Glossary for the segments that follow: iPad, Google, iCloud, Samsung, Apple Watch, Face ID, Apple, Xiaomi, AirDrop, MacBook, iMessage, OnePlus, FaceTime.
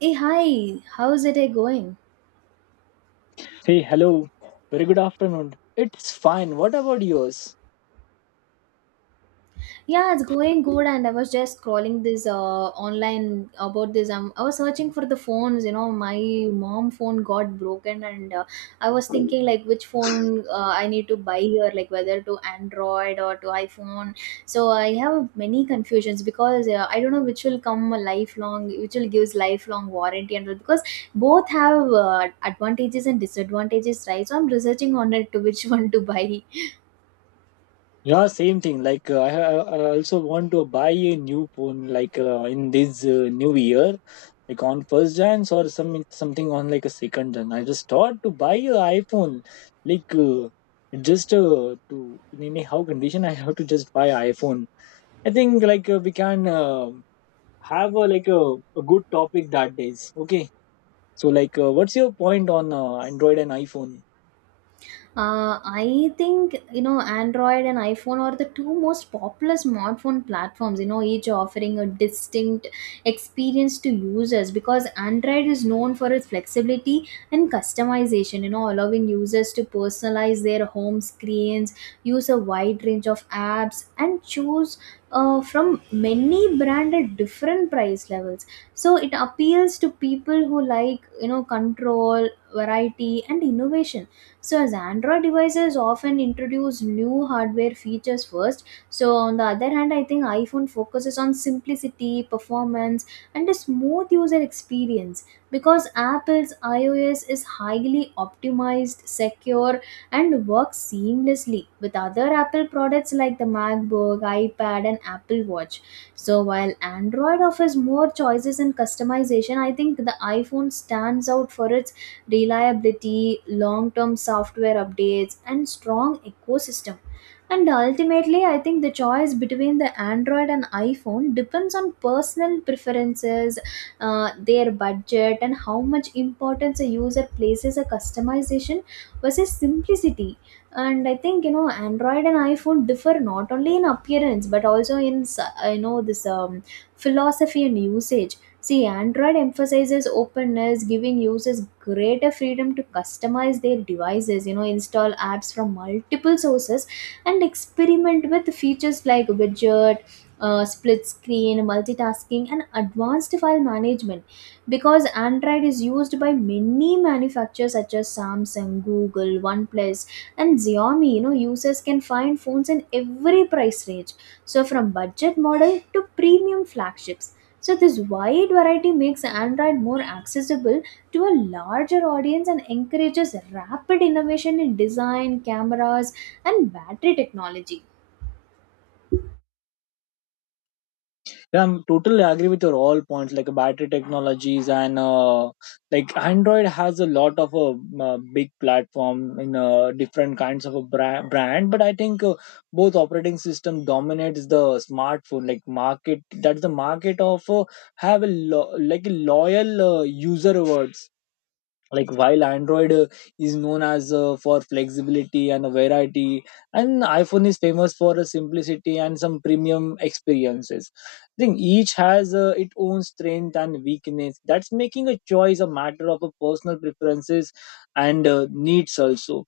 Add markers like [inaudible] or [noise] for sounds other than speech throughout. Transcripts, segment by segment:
Hey, hi, how's it going? Hey, hello. Very good afternoon. It's fine. What about yours? Yeah, it's going good. And I was just scrolling this online about this. I was searching for the phones. You know, my mom phone got broken, and I was thinking like which phone I need to buy here, like whether to Android or to iPhone. So I have many confusions because I don't know which will come a lifelong, which will gives lifelong warranty, and all, because both have advantages and disadvantages, right? So I'm researching on it to which [laughs] one to buy. Yeah, same thing. I also want to buy a new phone, like in this new year, like on first Jan or something on like a second Jan. I just thought to buy a iPhone, like just to in anyhow condition, [laughs] I have to just buy iPhone. I think we can have a, like a good topic that days. Okay, so what's your point on Android and iPhone? I think you know Android and iPhone are the two most popular smartphone platforms. You know, each offering a distinct experience to users because Android is known for its flexibility and customization. You know, allowing users to personalize their home screens, use a wide range of apps, and choose from many brand at different price levels. So it appeals to people who like you know control, variety, and innovation so, as Android devices often introduce new hardware features first, so on the other hand, I think iPhone focuses on simplicity, performance, and a smooth user experience because Apple's iOS is highly optimized, secure, and works seamlessly with other Apple products like the MacBook, iPad, and Apple Watch. So, while Android offers more choices and customization, I think the iPhone stands out for its reliability, long term software updates, and strong ecosystem. And ultimately, I think the choice between the Android and iPhone depends on personal preferences, their budget, and how much importance a user places a customization versus simplicity. And I think you know Android and iPhone differ not only in appearance but also in you know this philosophy and usage. See, Android emphasizes openness, giving users greater freedom to customize their devices, you know, install apps from multiple sources and experiment with features like widget, split screen, multitasking, and advanced file management. Because Android is used by many manufacturers such as Samsung, Google, OnePlus, and Xiaomi, you know, users can find phones in every price range. So, from budget model to premium flagships so, this wide variety makes Android more accessible to a larger audience and encourages rapid innovation in design, cameras, and battery technology. Yeah, I'm totally agree with your all points, like battery technologies and like Android has a lot of a big platform in different kinds of a brand. But I think both operating system dominates the smartphone like market. That's the market of have a like a loyal user awards like while android is known as for flexibility and variety, and iphone is famous for simplicity and some premium experiences. I think each has its own strength and weakness, that's making a choice a matter of a personal preferences and needs also.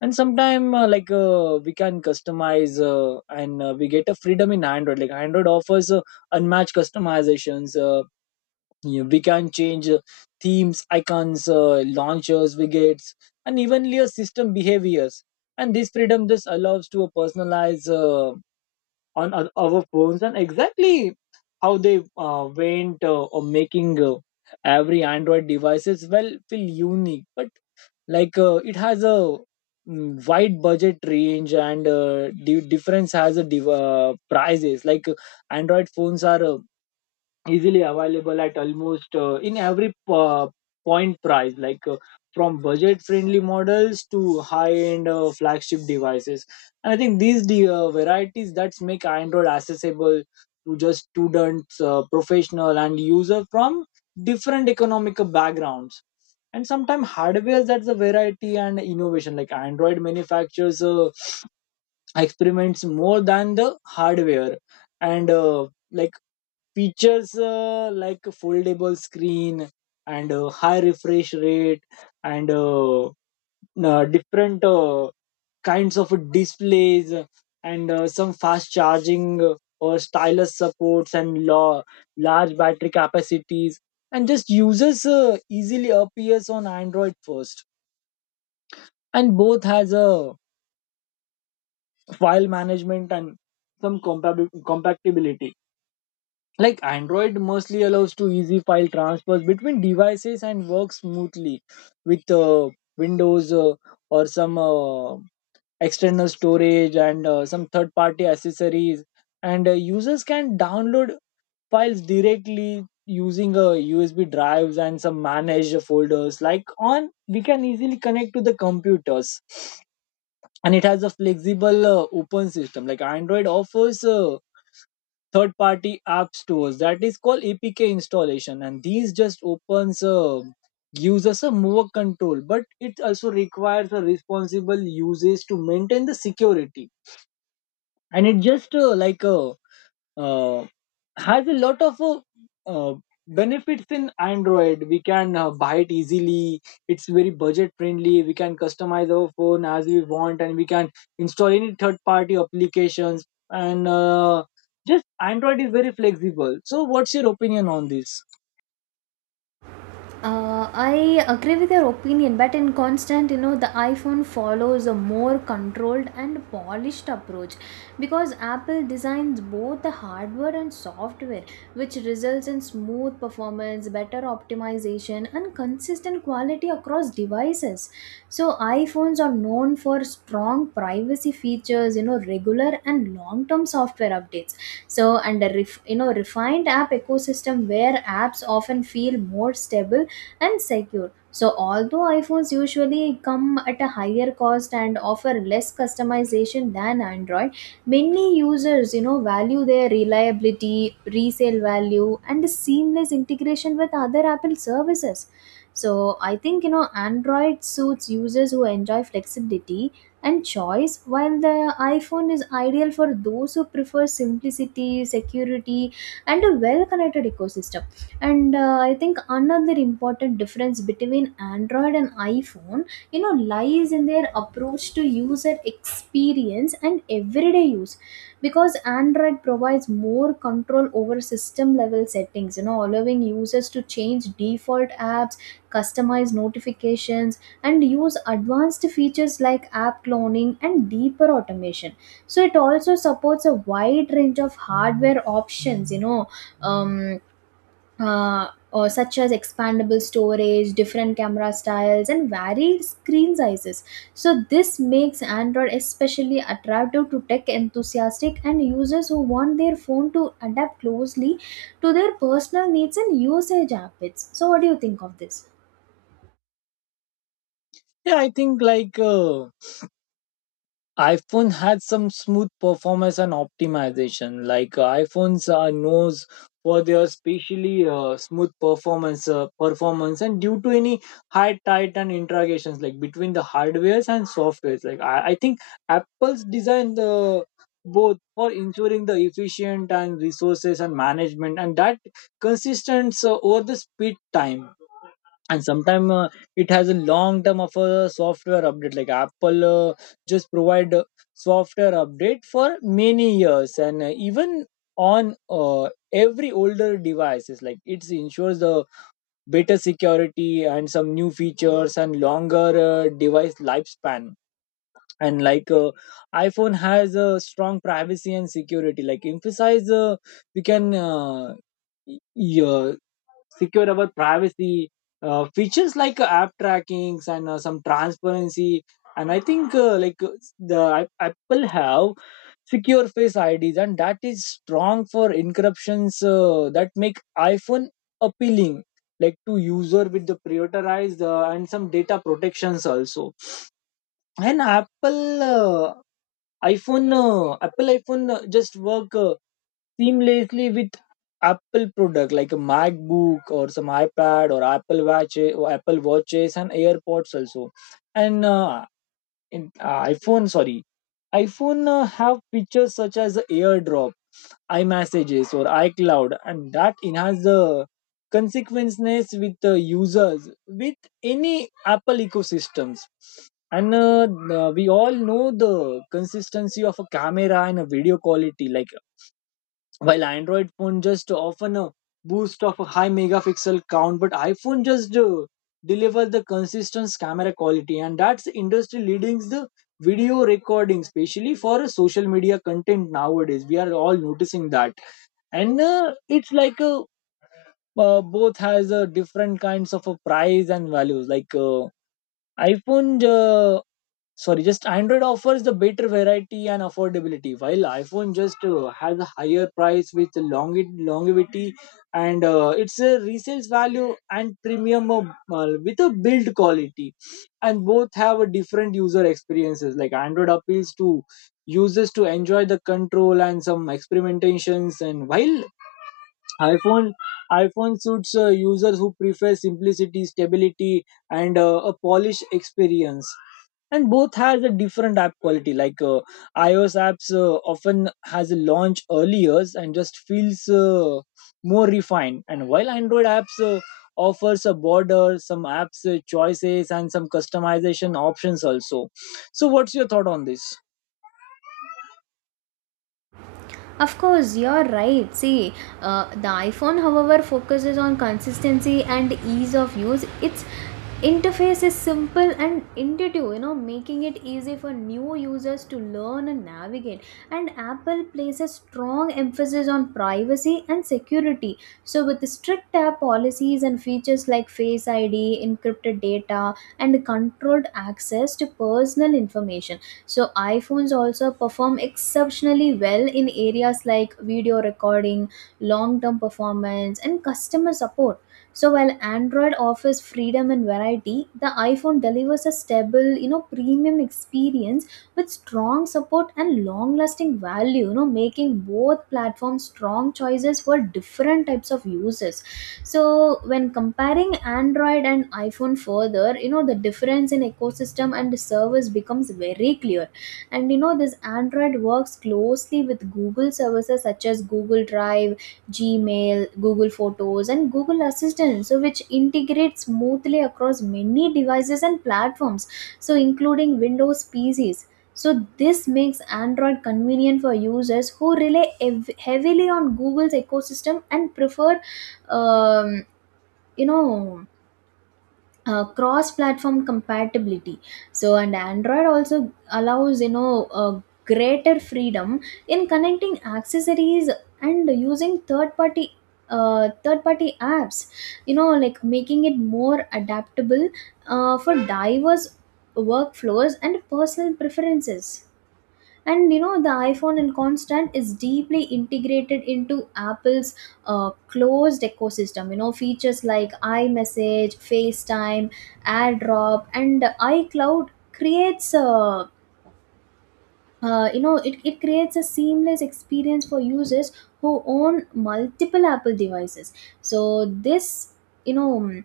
And sometimes we can customize and we get a freedom in android. Like android offers unmatched customizations. Yeah, we can change themes, icons, launchers, widgets, and evenly a system behaviors. And this freedom just allows to personalize on our phones, and exactly how they went or making every Android devices well feel unique. But it has a wide budget range and difference has a prices. Android phones are easily available at almost in every point price, from budget friendly models to high end flagship devices. And I think these the varieties that make android accessible to just students, professional and user from different economic backgrounds. And sometimes hardware, that's a variety and innovation. Like android manufacturers experiments more than the hardware and like features like a foldable screen and a high refresh rate and different kinds of displays and some fast charging or stylus supports and large battery capacities. And just users easily appears on android first. And both has a file management and some compatibility. Like Android mostly allows to easy file transfers between devices and works smoothly with Windows or some external storage and some third party accessories. And users can download files directly using USB drives and some managed folders. Like on, we can easily connect to the computers. And it has a flexible open system. Like android offers third party app stores, that is called apk installation, and these just opens gives us a more control, but it also requires a responsible usage to maintain the security. And it just uh, has a lot of uh, benefits in android. We can buy it easily, it's very budget friendly, we can customize our phone as we want, and we can install any third party applications. And just android is very flexible. So what's your opinion on this? I agree with your opinion, but in constant, you know, the iPhone follows a more controlled and polished approach because Apple designs both the hardware and software, which results in smooth performance, better optimization, and consistent quality across devices. So, iPhones are known for strong privacy features, you know, regular and long-term software updates. So, and a you know, refined app ecosystem where apps often feel more stable and secure. So, although iPhones usually come at a higher cost and offer less customization than Android, many users, you know, value their reliability, resale value, and seamless integration with other Apple services. So, I think you know, Android suits users who enjoy flexibility and choice, while the iPhone is ideal for those who prefer simplicity, security, and a well connected ecosystem. And I think another important difference between Android and iPhone, you know, lies in their approach to user experience and everyday use because Android provides more control over system level settings, you know, allowing users to change default apps, customize notifications, and use advanced features like app cloning and deeper automation. So it also supports a wide range of hardware options, you know, um, or such as expandable storage, different camera styles, and varied screen sizes. So this makes Android especially attractive to tech enthusiastic and users who want their phone to adapt closely to their personal needs and usage habits. So what do you think of this? Yeah, I think iPhone had some smooth performance and optimization. Like iPhones are knows for their specially smooth performance, and due to any high tight and integrations like between the hardwares and softwares. Like I think Apple's designed the both for ensuring the efficient and resources and management and that consistent over the speed time. And sometimes it has a long term of a software update. Like apple just provide a software update for many years, and even on every older devices, like it ensures the better security and some new features and longer device lifespan. And iphone has a strong privacy and security, like emphasize we can yeah, secure our privacy features like app trackings and some transparency. And I think the apple have secure face ids, and that is strong for encryptions that make iphone appealing like to user with the prioritized and some data protections also. And Apple iPhone just work seamlessly with Apple product like a MacBook or some iPad or Apple Watch or Apple Watches and AirPods also. And in iphone sorry iphone have features such as airdrop, iMessages or iCloud, and that enhance the consequences with the users with any Apple ecosystems. And we all know the consistency of a camera and a video quality. Like while android phone just often a boost of a high megapixel count, but iphone just deliver the consistent camera quality, and that's industry leading the video recording especially for a social media content nowadays, we are all noticing that. And it's like a both has a different kinds of a price and values. Like iphone sorry just android offers the better variety and affordability, while iphone just has a higher price with longevity, and it's a resales value and premium with a build quality. And both have a different user experiences. Like android appeals to users to enjoy the control and some experimentations, and while iphone iphone suits users who prefer simplicity, stability, and a polished experience. And both has a different app quality. Like ios apps often has a launch earlier and just feels more refined, and while android apps offers a border some apps choices and some customization options also. So what's your thought on this? Of course, you're right. See, the iPhone, however, focuses on consistency and ease of use. Its interface is simple and intuitive, you know, making it easy for new users to learn and navigate. And Apple places strong emphasis on privacy and security. So, with strict app policies and features like Face ID, encrypted data, and controlled access to personal information so, iPhones also perform exceptionally well in areas like video recording, long term performance, and customer support. So, while Android offers freedom and variety, the iPhone delivers a stable, you know, premium experience with strong support and long lasting value, you know, making both platforms strong choices for different types of uses. So when comparing Android and iPhone further, you know, the difference in ecosystem and service becomes very clear. And you know this Android works closely with Google services such as Google Drive, Gmail, Google Photos, and Google Assistant, so which integrates smoothly across many devices and platforms, so including Windows PCs. So this makes Android convenient for users who rely heavily on Google's ecosystem and prefer, um, you know, cross-platform compatibility. So and Android also allows, you know, greater freedom in connecting accessories and using third-party apps, you know, like making it more adaptable for diverse workflows and personal preferences. And you know the iPhone and constant is deeply integrated into Apple's closed ecosystem. You know, features like iMessage, FaceTime, AirDrop, and iCloud creates a you know it creates a seamless experience for users who own multiple Apple devices. So this, you know,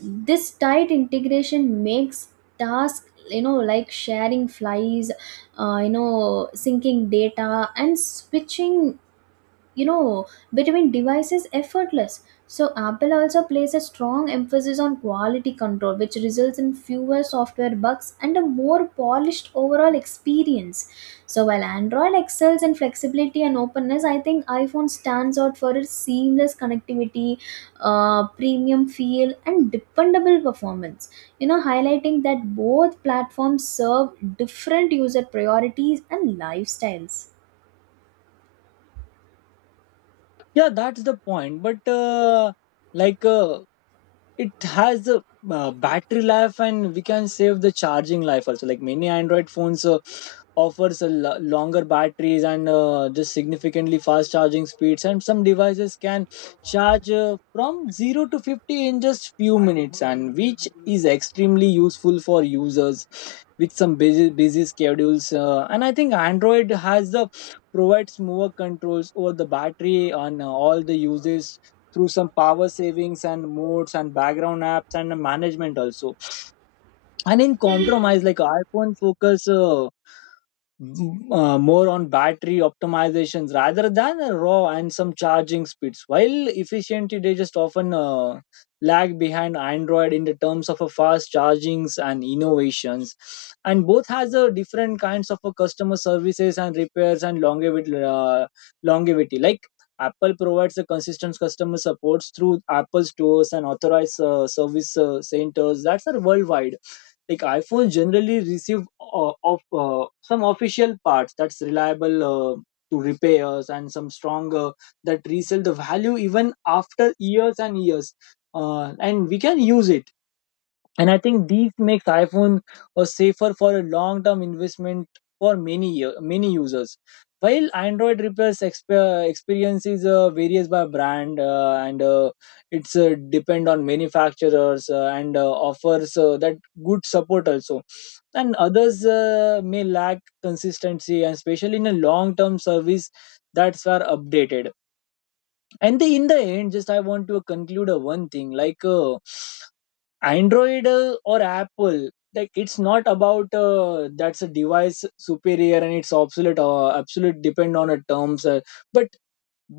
this tight integration makes tasks, you know, like sharing flies, you know, syncing data and switching, you know, between devices effortless. So Apple also places a strong emphasis on quality control which results in fewer software bugs and a more polished overall experience. So while Android excels in flexibility and openness, I think iPhone stands out for its seamless connectivity, premium feel, and dependable performance, you know, highlighting that both platforms serve different user priorities and lifestyles. Yeah, that's the point. But like uh, it has a battery life, and we can save the charging life also. Like many android phones offers a longer batteries and just significantly fast charging speeds, and some devices can charge from 0 to 50 in just few minutes, and which is extremely useful for users with some busy schedules. And I think android has the provides more controls over the battery on all the uses through some power savings and modes and background apps and management also. And in compromise, like iphone focus more on battery optimizations rather than a raw and some charging speeds. While efficiently they just often lag behind Android in the terms of a fast chargings and innovations, and both has a different kinds of a customer services and repairs and longevity. Longevity like Apple provides a consistent customer supports through Apple stores and authorized service centers that are worldwide. Like iPhones generally receive of some official parts that's reliable to repairs and some stronger that resell the value even after years and years, and we can use it. And I think these makes iphone a safer for a long term investment for many users, while android repairs experiences varies by brand, and it's depend on manufacturers and offers that good support also, and others may lack consistency and especially in a long term service that's were updated. And in the end, just I want to conclude one thing. Android or Apple, like it's not about that's a device superior, and it's obsolete or absolute depend on a terms, but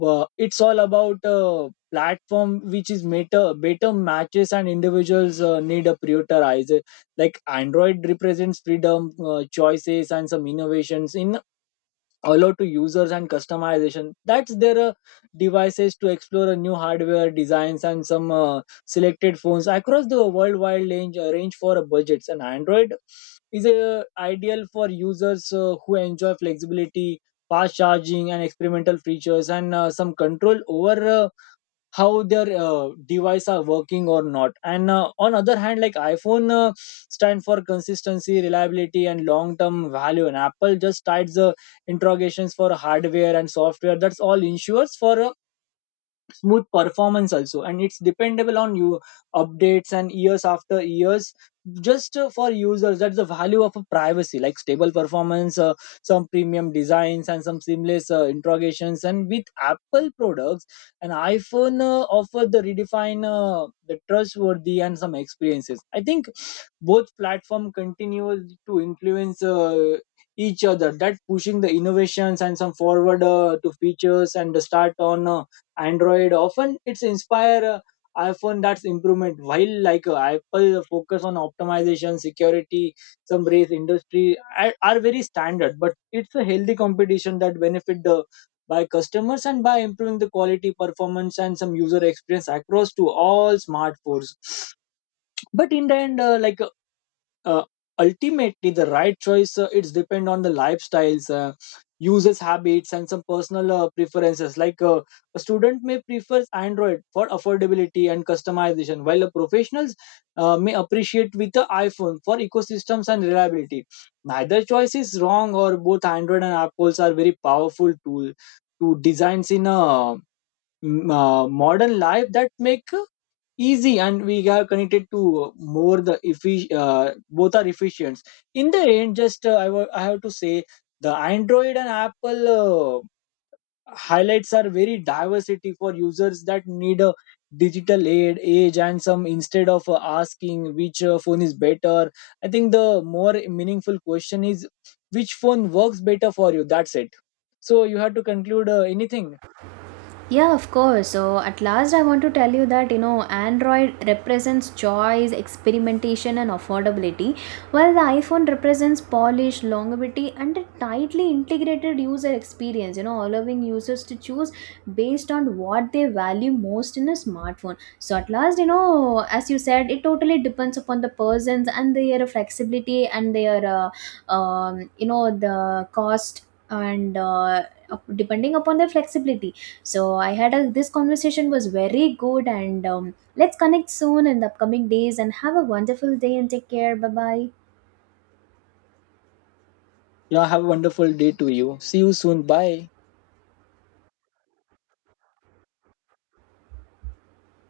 it's all about platform which is better matches and individuals need a prioritize. Like Android represents freedom, choices, and some innovations in allowed to users and customization, that's their devices to explore a new hardware designs and some selected phones across the worldwide range for budgets. And android is ideal for users who enjoy flexibility, fast charging, and experimental features and some control over how their device are working or not. And on other hand, like iphone stand for consistency, reliability, and long term value. And apple just tides the interrogations for hardware and software, that's all ensures for a smooth performance also, and it's dependable on you updates and years after years. Just for users, that's the value of a privacy, like stable performance, some premium designs, and some seamless interrogations, and with apple products, an iphone offer the redefine the trustworthy and some experiences. I think both platform continues to influence each other, that pushing the innovations and some forward to features. And the start on android often it's inspire iphone that's improvement, while like apple focus on optimization, security, some race industry are very standard, but it's a healthy competition that benefit the by customers and by improving the quality performance and some user experience across to all smartphones. But in the end, like uh, ultimately the right choice it's depend on the lifestyles, users habits and some personal preferences. A student may prefer android for affordability and customization, while a professionals may appreciate with the iphone for ecosystems and reliability. Neither choice is wrong, or both android and apples are very powerful tool to designs in a modern life that make easy, and we have connected to more both are efficient. In the end, just I have to say the android and apple highlights are very diversity for users that need a digital aid age and some, instead of asking which phone is better, I think the more meaningful question is which phone works better for you. That's it. So you have to conclude anything? Yeah, of course. So at last, I want to tell you that you know Android represents choice, experimentation, and affordability, while the iPhone represents polish, longevity, and a tightly integrated user experience. You know, allowing users to choose based on what they value most in a smartphone. So at last, you know, as you said, it totally depends upon the persons and their flexibility and their you know the cost and depending upon their flexibility. So I had a this conversation was very good and let's connect soon in the upcoming days and have a wonderful day and take care, bye bye. Yeah, have a wonderful day to you. See you soon, bye.